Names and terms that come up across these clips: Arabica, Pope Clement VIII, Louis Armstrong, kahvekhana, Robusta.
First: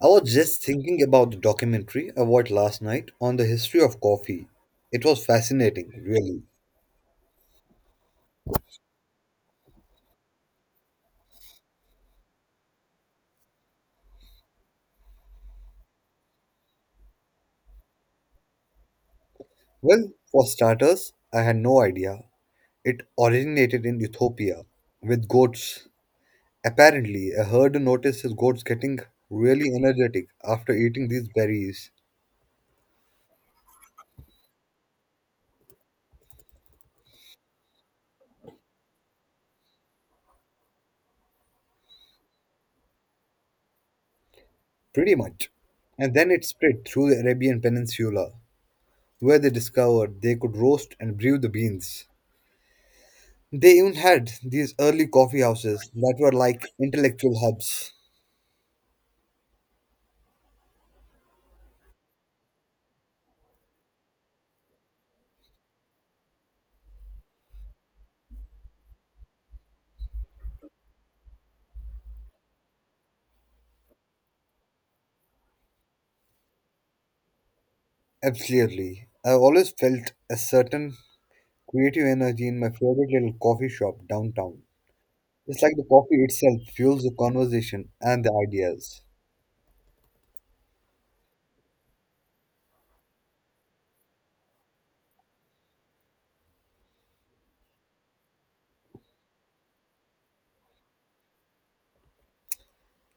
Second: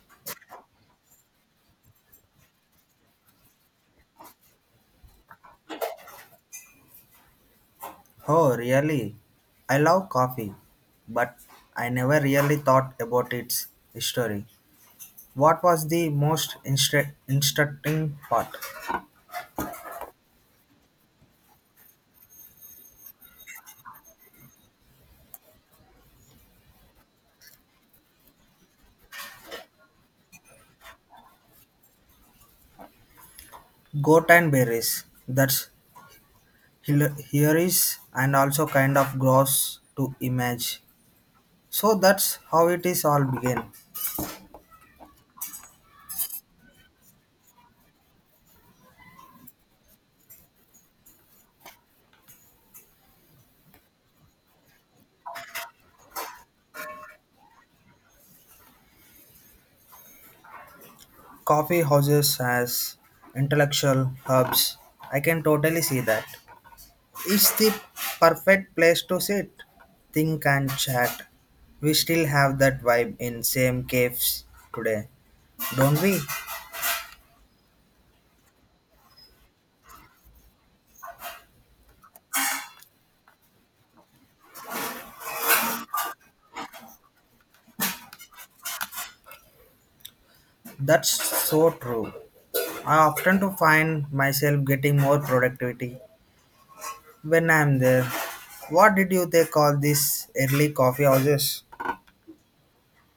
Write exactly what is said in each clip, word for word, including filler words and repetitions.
I was just thinking about the documentary I watched last night on the history of coffee. It was fascinating, really. Oh, really? I love coffee, but I never really thought about its history. What was the most instru- instructing part? Well, for starters, I had no idea it originated in Ethiopia with goats. Apparently, a herd noticed his goats getting really energetic after eating these berries, Goat and berries. That's hil- here is and also kind of gross to image. So that's how it is all began. pretty much. And then it spread through the Arabian Peninsula, where they discovered they could roast and brew the beans. They even had these early coffee houses that were like intellectual hubs. Coffee houses as intellectual hubs. I can totally see that. It's the perfect place to sit, think and chat. We still have that vibe in same caves today, don't we? Absolutely. I always felt a certain creative energy in my favorite little coffee shop downtown. It's like the coffee itself fuels the conversation and the ideas. That's so true. I often to find myself getting more productivity when I'm there. What did you they call these early coffee houses?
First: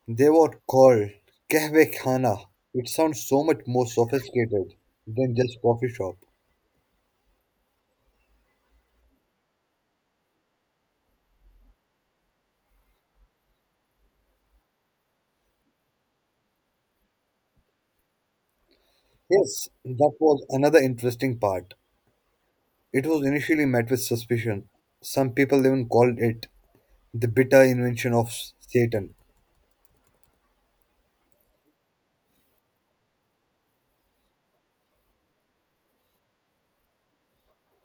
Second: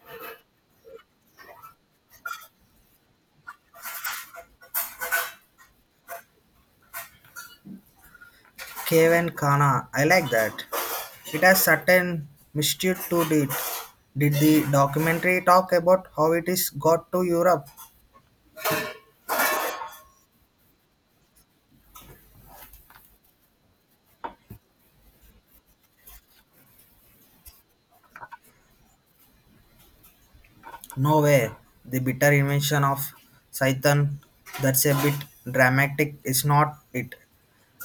They were called kahvekhana. It sounds so much more sophisticated than just coffee shop. Cave and Kana. I like that. It has certain mystery to it. Did the documentary talk about how it is got to Europe? Yes, that was another interesting part. It was initially met with suspicion. Some people even called it the bitter invention of Satan, Nowhere. The bitter invention of Satan. That's a bit dramatic, is not it?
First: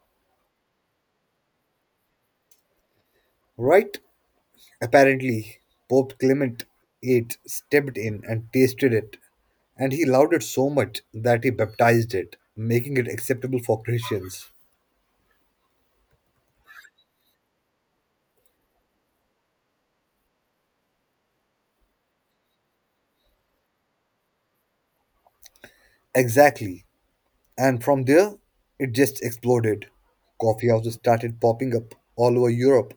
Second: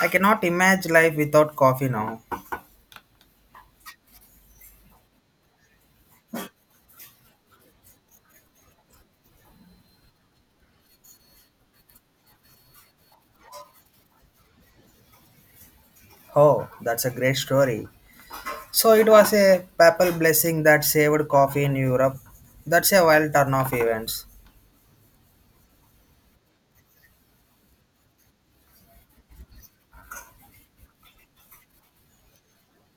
I cannot imagine life without coffee now. right? Apparently, Pope Clement the Eighth stepped in and tasted it, and he loved it so much that he baptized it, making it acceptable for Christians. Oh, that's a great story. So it was a papal blessing that saved coffee in Europe. That's a wild turn of events. Exactly. And from there, it just exploded. Coffee houses started popping up all over Europe,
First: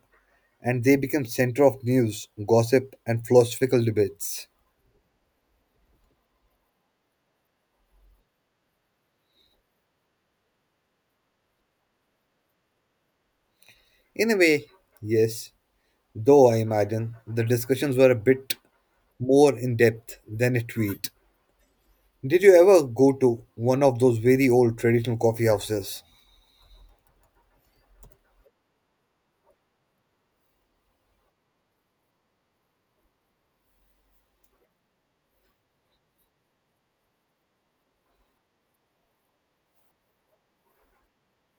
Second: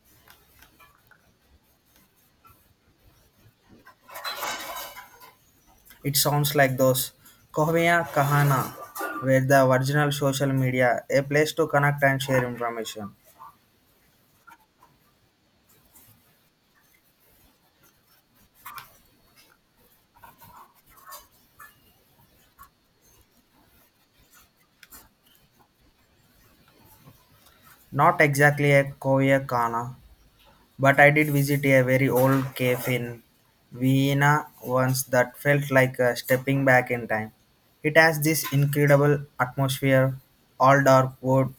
and they became center of news, gossip, and philosophical debates. It sounds like those Kohmiya Kahana where the original social media, a place to connect and share information. In a way, yes. Though I imagine the discussions were a bit more in depth than a tweet. Did you ever go to one of those very old traditional coffee houses? Not exactly a Kohmiya Kahana. But I did visit a very old cave in Vienna once that felt like uh, stepping back in time. It has this incredible atmosphere, all dark wood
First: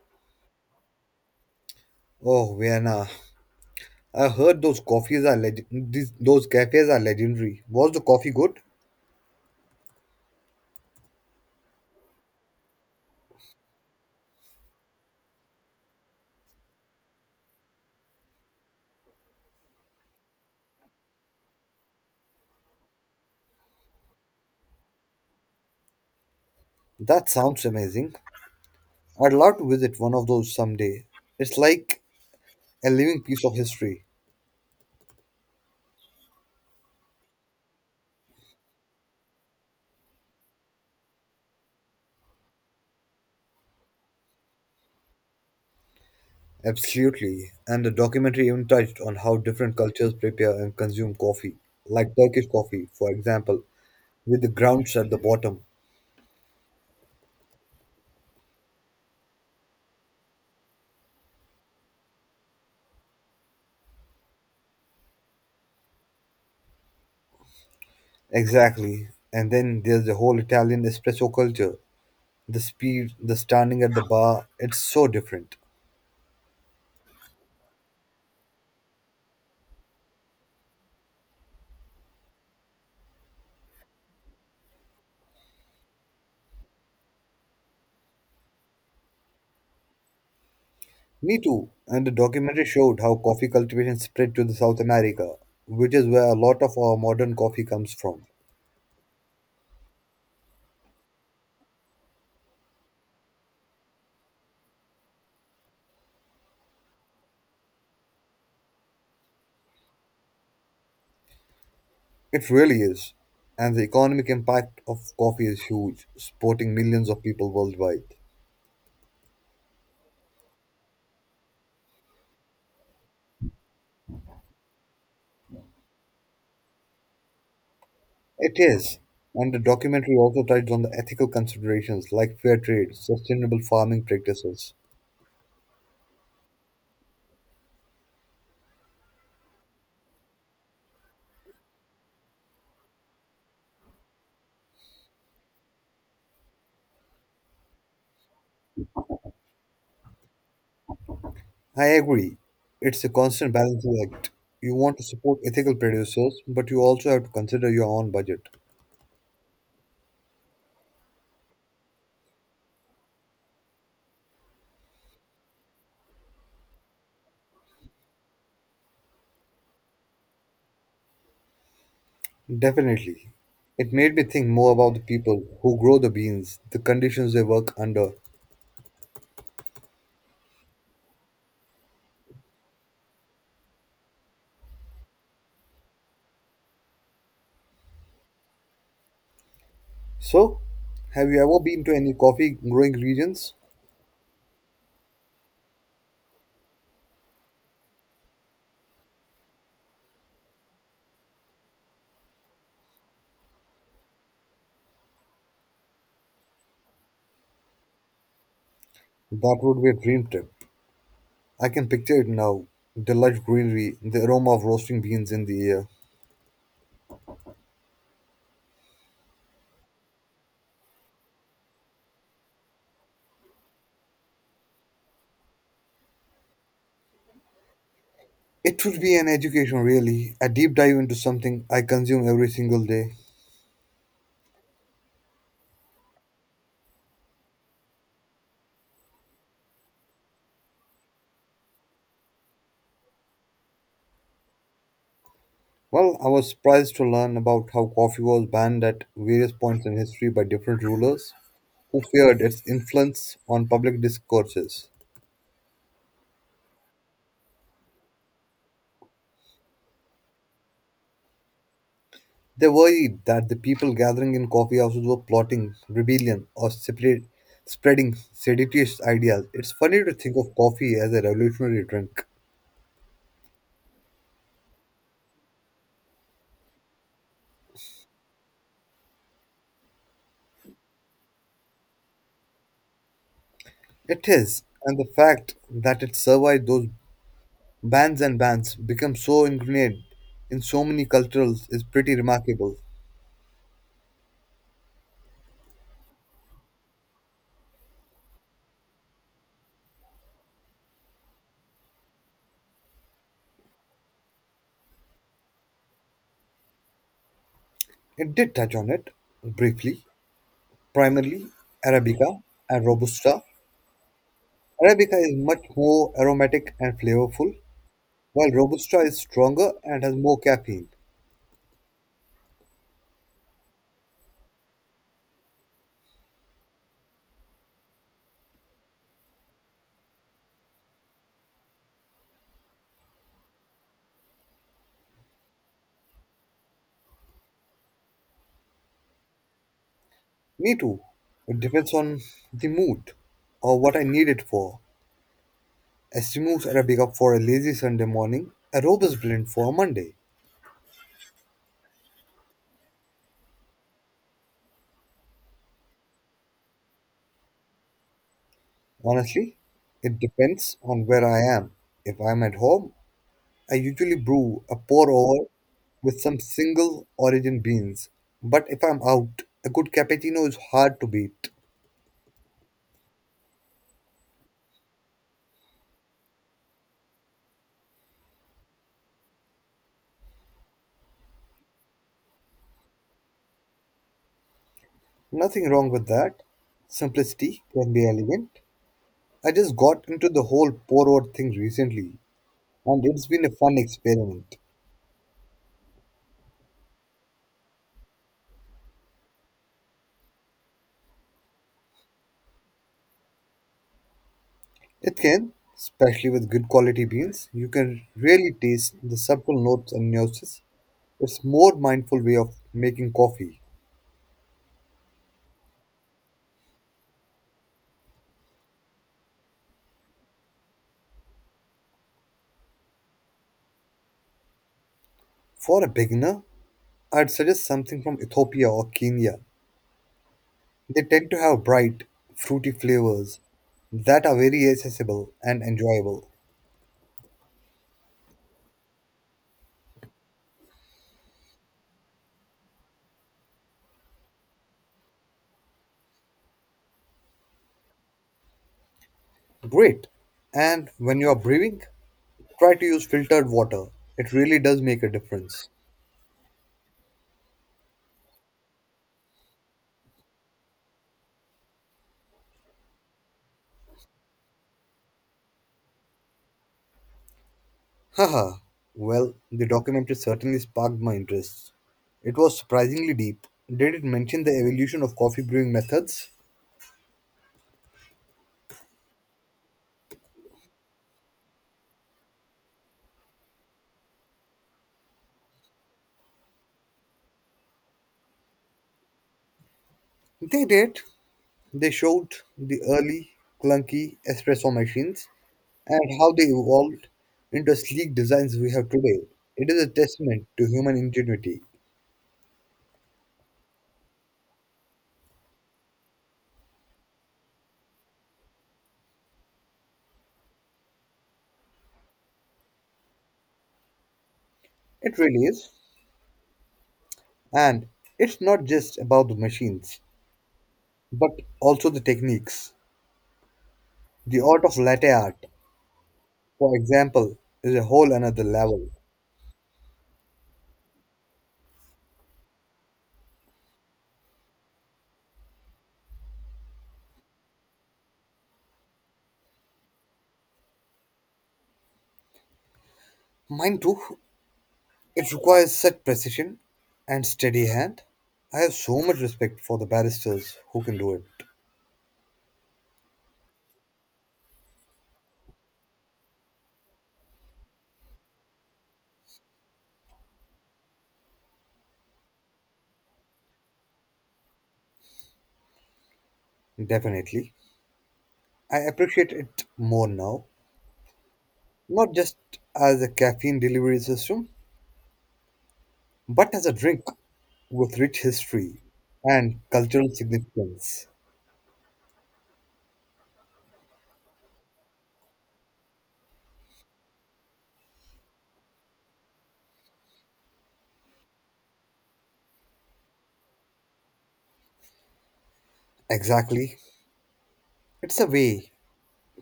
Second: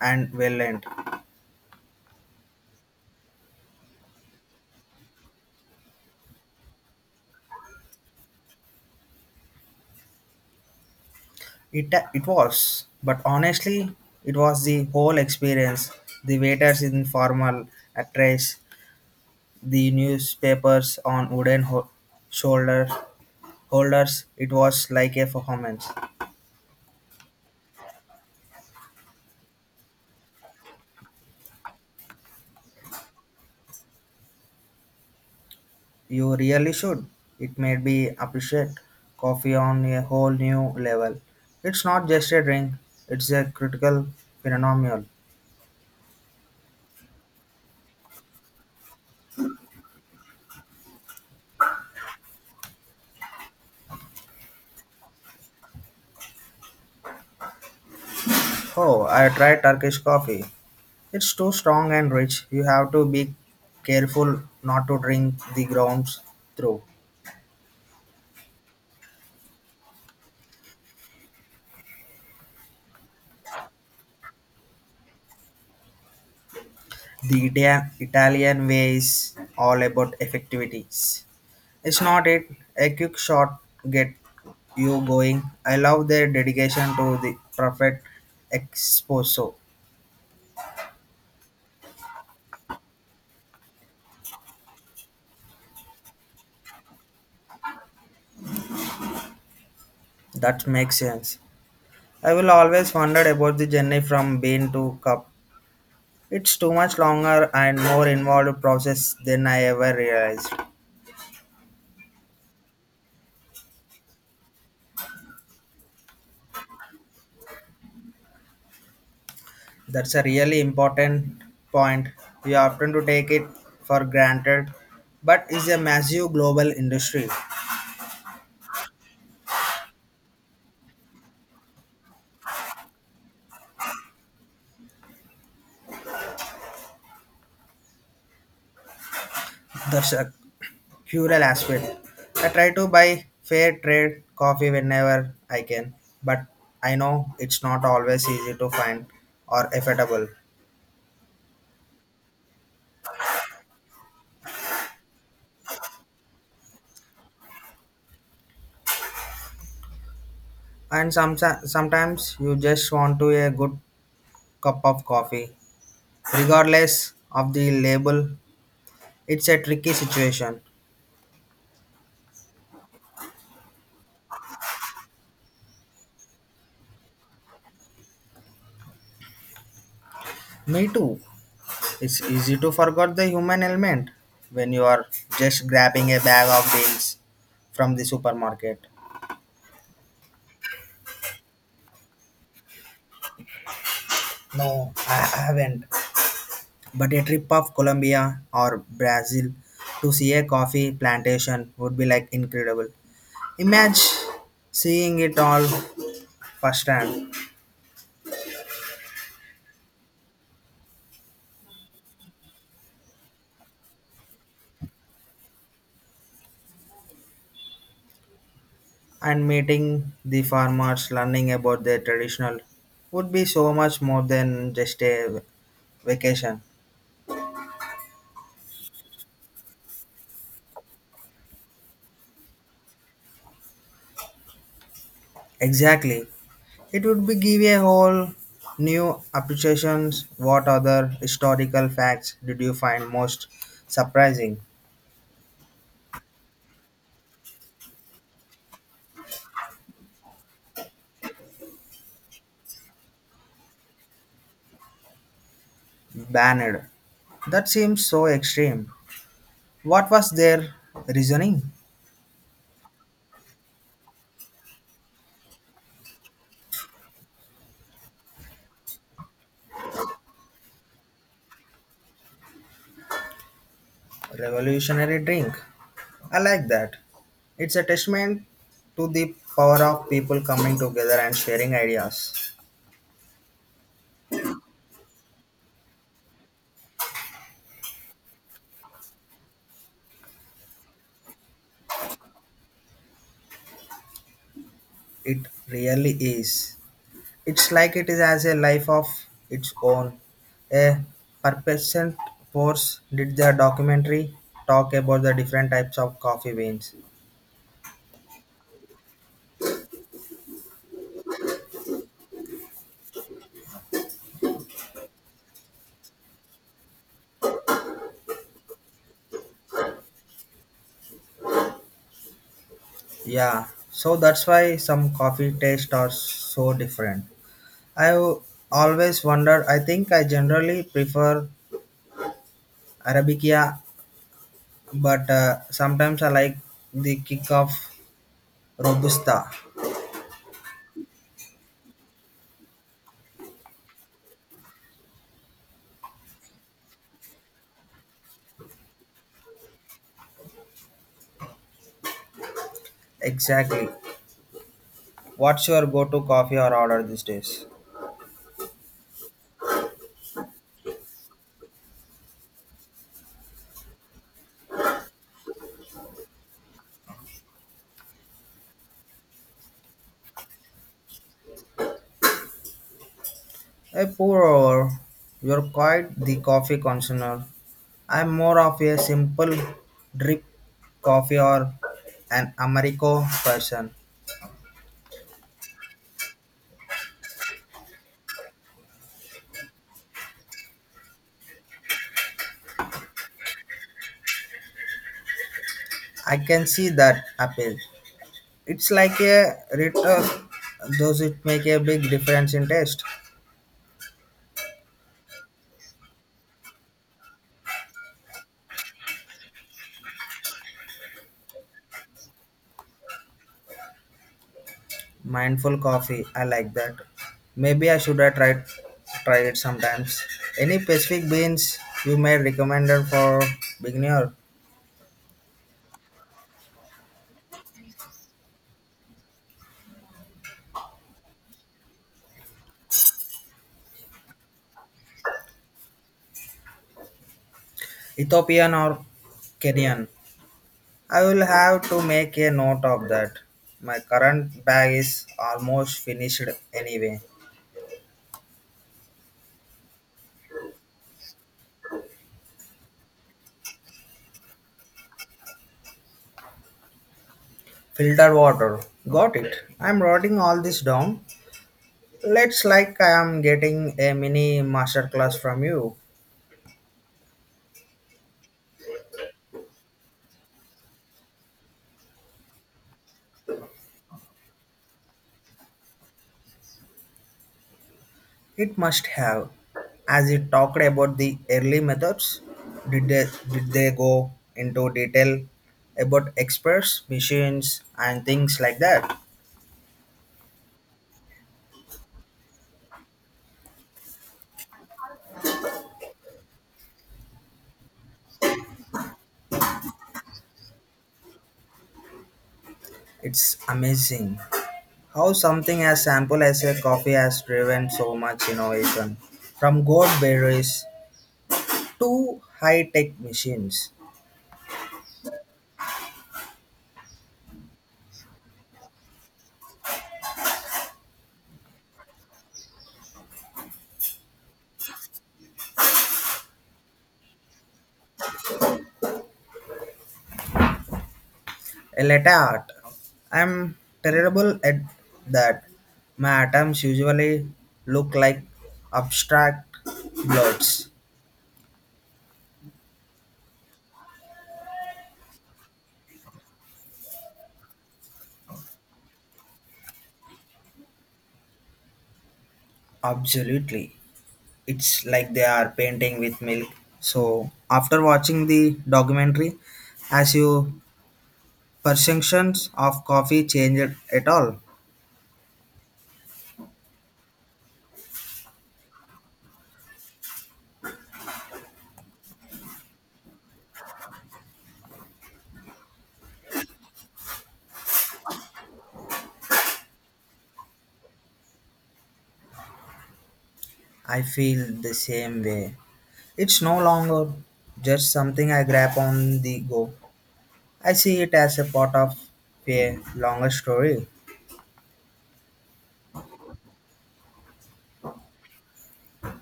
and well lit. Oh, Vienna. I heard those coffees are leg- these, those cafes are legendary. Was the coffee good? It, it was, but honestly, it was the whole experience. The waiters in formal attires, the newspapers on wooden ho- shoulder holders. It was like a performance. That sounds amazing. I'd love to visit one of those someday. It's like a living piece of history. You really should. It made me appreciate coffee on a whole new level. It's not just a drink, it's a critical phenomenon. Absolutely. And the documentary even touched on how different cultures prepare and consume coffee, like Turkish coffee, for example, with the grounds at the bottom. Oh, I tried Turkish coffee. It's too strong and rich. You have to be careful not to drink the grounds through. Exactly. And then there's the whole Italian espresso culture. The speed, the standing at the bar, it's so different. The Ita- Italian way is all about effectivities. It's not it. A quick shot get you going. I love their dedication to the perfect espresso. Me too. And the documentary showed how coffee cultivation spread to the South America, which is where a lot of our modern coffee comes from. That makes sense. I will always wondered about the journey from bean to cup. It's too much longer and more involved process than I ever realized. It really is. And the economic impact of coffee is huge, supporting millions of people worldwide. That's a really important point. We often to take it for granted, but it's a massive global industry. It is. And the documentary also touched on the ethical considerations like fair trade, sustainable farming practices. That's a cruel aspect. I try to buy fair trade coffee whenever I can, but I know it's not always easy to find or affordable. I agree. It's a constant balancing act. You want to support ethical producers, but you also have to consider your own budget. And some, Sometimes you just want to a good cup of coffee, regardless of the label. It's a tricky situation. Definitely. It made me think more about the people who grow the beans, the conditions they work under. Me too. It's easy to forget the human element when you are just grabbing a bag of beans from the supermarket. So, have you ever been to any coffee growing regions? No, I haven't. But a trip of Colombia or Brazil to see a coffee plantation would be like incredible. Imagine seeing it all firsthand. That would be a dream trip. I can picture it now. The lush greenery, the aroma of roasting beans in the air. And meeting the farmers, learning about their traditional would be so much more than just a vacation. It would be an education, really, a deep dive into something I consume every single day. Exactly. It would be give a whole new appreciations. What other historical facts did you find most surprising? Well, I was surprised to learn about how coffee was banned at various points in history by different rulers who feared its influence on public discourses. Banned. That seems so extreme. What was their reasoning? They worried that the people gathering in coffee houses were plotting rebellion or spread, spreading seditious ideas. It's funny to think of coffee as a revolutionary drink. Revolutionary drink. I like that. It's a testament to the power of people coming together and sharing ideas. It is, and the fact that it survived those bans and bans, become so ingrained in so many cultures, is pretty remarkable. It really is. It's like it is as a life of its own. A purpose force did the documentary talk about the different types of coffee beans. It did touch on it briefly, primarily Arabica and Robusta. Arabica is much more aromatic and flavorful, while Robusta is stronger and has more caffeine. Yeah, so that's why some coffee tastes are so different. I always wonder, I think I generally prefer Arabica, but uh, sometimes I like the kick of Robusta. Me too. It depends on the mood or what I need it for. I smooth Arabica for a lazy Sunday morning, a Robust blend for a Monday. Exactly. What's your go to coffee or order these days? Honestly, it depends on where I am. If I'm at home, I usually brew a pour over with some single origin beans. But if I'm out, a good cappuccino is hard to beat. A poor hour. You're quite the coffee connoisseur. I'm more of a simple drip coffee or an Americo person. Nothing wrong with that. Simplicity can be elegant. I just got into the whole pour over thing recently, and it's been a fun experiment. I can see that appeal. It's like a return. Does it make a big difference in taste? It can, especially with good quality beans, you can really taste the subtle notes and nuances. It's more mindful way of making coffee. Mindful coffee. I like that. Maybe I should have tried try it sometimes. Any specific beans you may recommend for beginner? For a beginner, I'd suggest something from Ethiopia or Kenya. They tend to have bright, fruity flavors that are very accessible and enjoyable. Ethiopian or Kenyan? I will have to make a note of that. My current bag is almost finished anyway. Great. And when you are brewing, try to use filtered water. It really does make a difference. Filtered water. Got it. I'm writing all this down. Let's like I am getting a mini masterclass from you. Haha. Well, the documentary certainly sparked my interest. It was surprisingly deep. Did it mention the evolution of coffee brewing methods? It must have. As you talked about the early methods, did they, did they go into detail about experts, machines, and things like that? They did. They showed the early clunky espresso machines and how they evolved into sleek designs we have today. It is a testament to human ingenuity. It's amazing how something as simple as a coffee has driven so much innovation, from gourd berries to high-tech machines. It really is. And it's not just about the machines, but also the techniques. The art of latte art, for example, is a whole another level. A latte art. I'm terrible at that. My atoms usually look like abstract blobs. Mine too. It requires such precision and steady hand. I have so much respect for the barristers who can do it. Absolutely. It's like they are painting with milk. So after watching the documentary, has your perceptions of coffee changed at all? Definitely. I appreciate it more now, not just as a caffeine delivery system, but as a drink with rich history and cultural significance. I feel the same way. It's no longer just something I grab on the go. I see it as a part of a longer story. Exactly. It's a way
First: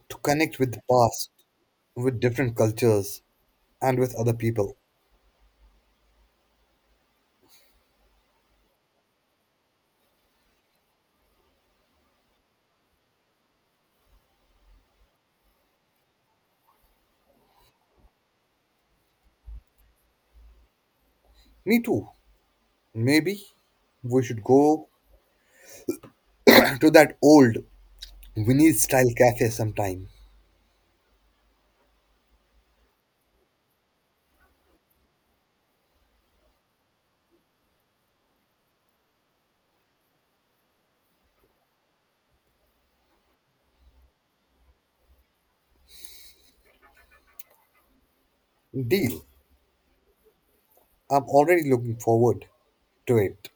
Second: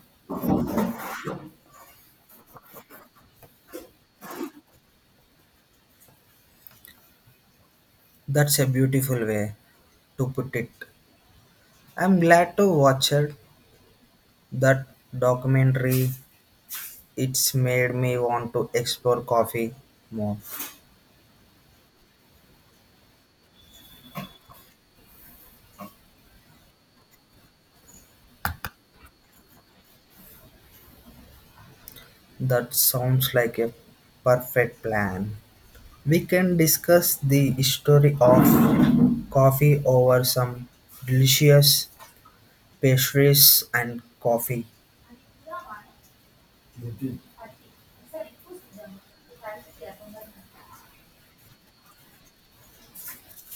to connect with the past, with different cultures, and with other people. That's a beautiful way to put it. I'm glad to watch it. That documentary, it's made me want to explore coffee more. Me too. Maybe we should go to that old Vinny's style cafe sometime. That sounds like a perfect plan. We can discuss the history of coffee over some delicious pastries and coffee Deal. I'm already looking forward to it.